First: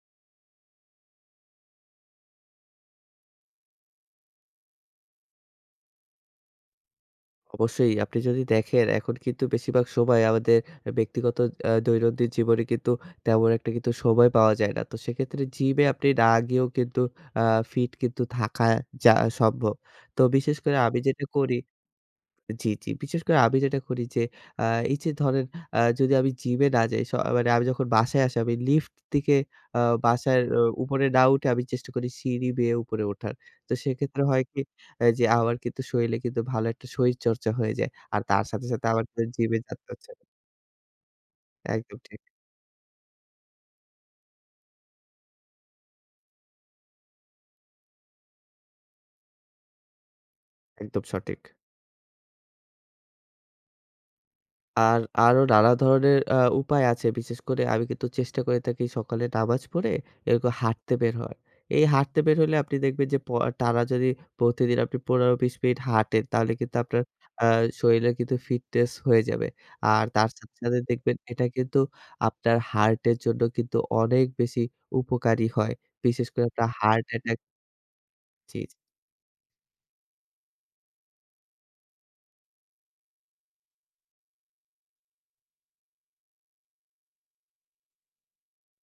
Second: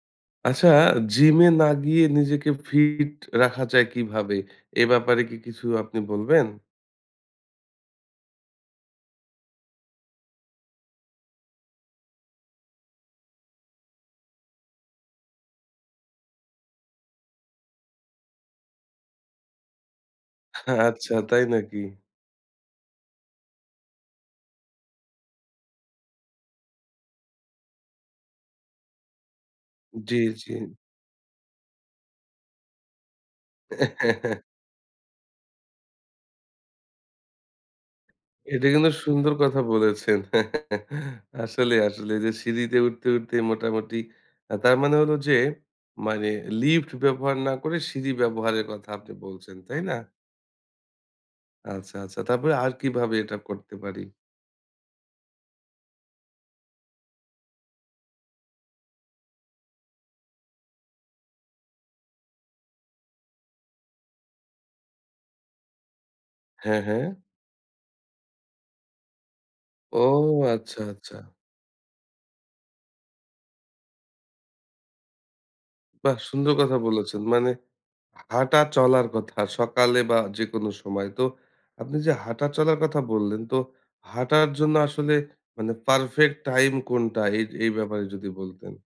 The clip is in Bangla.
আচ্ছা, জিমে না গিয়ে নিজেকে ফিট রাখা যায় কিভাবে? এ ব্যাপারে কি কিছু আপনি বলবেন? অবশ্যই। আপনি যদি দেখেন, এখন কিন্তু বেশিরভাগ সময় আমাদের অ্যা ব্যক্তিগত অ্যা দৈনন্দিন জীবনে কিন্তু তেমন একটা কিন্তু সময় পাওয়া যায় না। তো সেক্ষেত্রে জিমে আপনি না গিয়েও কিন্তু আ ফিট কিন্তু থাকা যা সম্ভব। তো বিশেষ করে আমি আচ্ছা যেটা তাই করি নাকি? জি, জি। বিশেষ করে আমি যেটা করি যে অ্যা এইযে ধরেন অ্যা যদি আমি জিমে না যাই। স মানে আমি যখন বাসায় আসি। আমি লিফট দিকে অ্যা জি, বাসার জি। অ উপরে না উঠে আমি চেষ্টা করি সিঁড়ি বেয়ে উপরে ওঠার। তো সেক্ষেত্রে হয় কি? অ্যা যে আমার কিন্তু শরীরে কিন্তু ভালো একটা শরীরচর্চা হয়ে যায়। আর তার এটা সাথে, সাথে কিন্তু আমার কিন্তু সুন্দর জিমে কথা যাতে বলেছেন। হচ্ছেনা। আসলে একদম আসলে ঠিক। এইযে সিঁড়ি দিয়ে উঠতে, উঠতেই মোটামুটি আ তার মানে হলো যে মানে লিফট ব্যবহার না করে সিঁড়ি ব্যবহারের কথা আপনি বলছেন, তাই না? একদম সঠিক। আচ্ছা, আচ্ছা। তারপরে আর কিভাবে এটা করতে পারি? আর, আরো নানা ধরনের আ উপায় আছে। বিশেষ করে আমি কিন্তু চেষ্টা করে থাকি সকালে নামাজ পড়ে, এরকম হাঁটতে বের হওয়ার। এই হাটতে বের হইলে আপনি দেখবেন যে প আ টানা যদি প্রতিদিন আপনি ১৫-২০ মিনিট হাঁটেন, তাহলে কিন্তু হ্যাঁ, আপনার হ্যাঁ। অ্যা শরীরে কিন্তু ফিটনেস হয়ে যাবে। ও! আর তার সাথে, সাথে আচ্ছা, আচ্ছা। দেখবেন এটা কিন্তু আপনার হার্টের জন্য কিন্তু অনেক বেশি উপকারী হয়। বাহ! বিশেষ করে সুন্দর আপনার কথা হার্ট বলেছেন। অ্যাটাক মানে জি, জি। হাঁটা-চলার কথা। সকালে বা যেকোন সময়। তো আপনি যে হাঁটা-চলার কথা বললেন, তো হাঁটার জন্য আসলে মানে পারফেক্ট টাইম কোনটা? এইজ এই ব্যাপারে যদি বলতেন?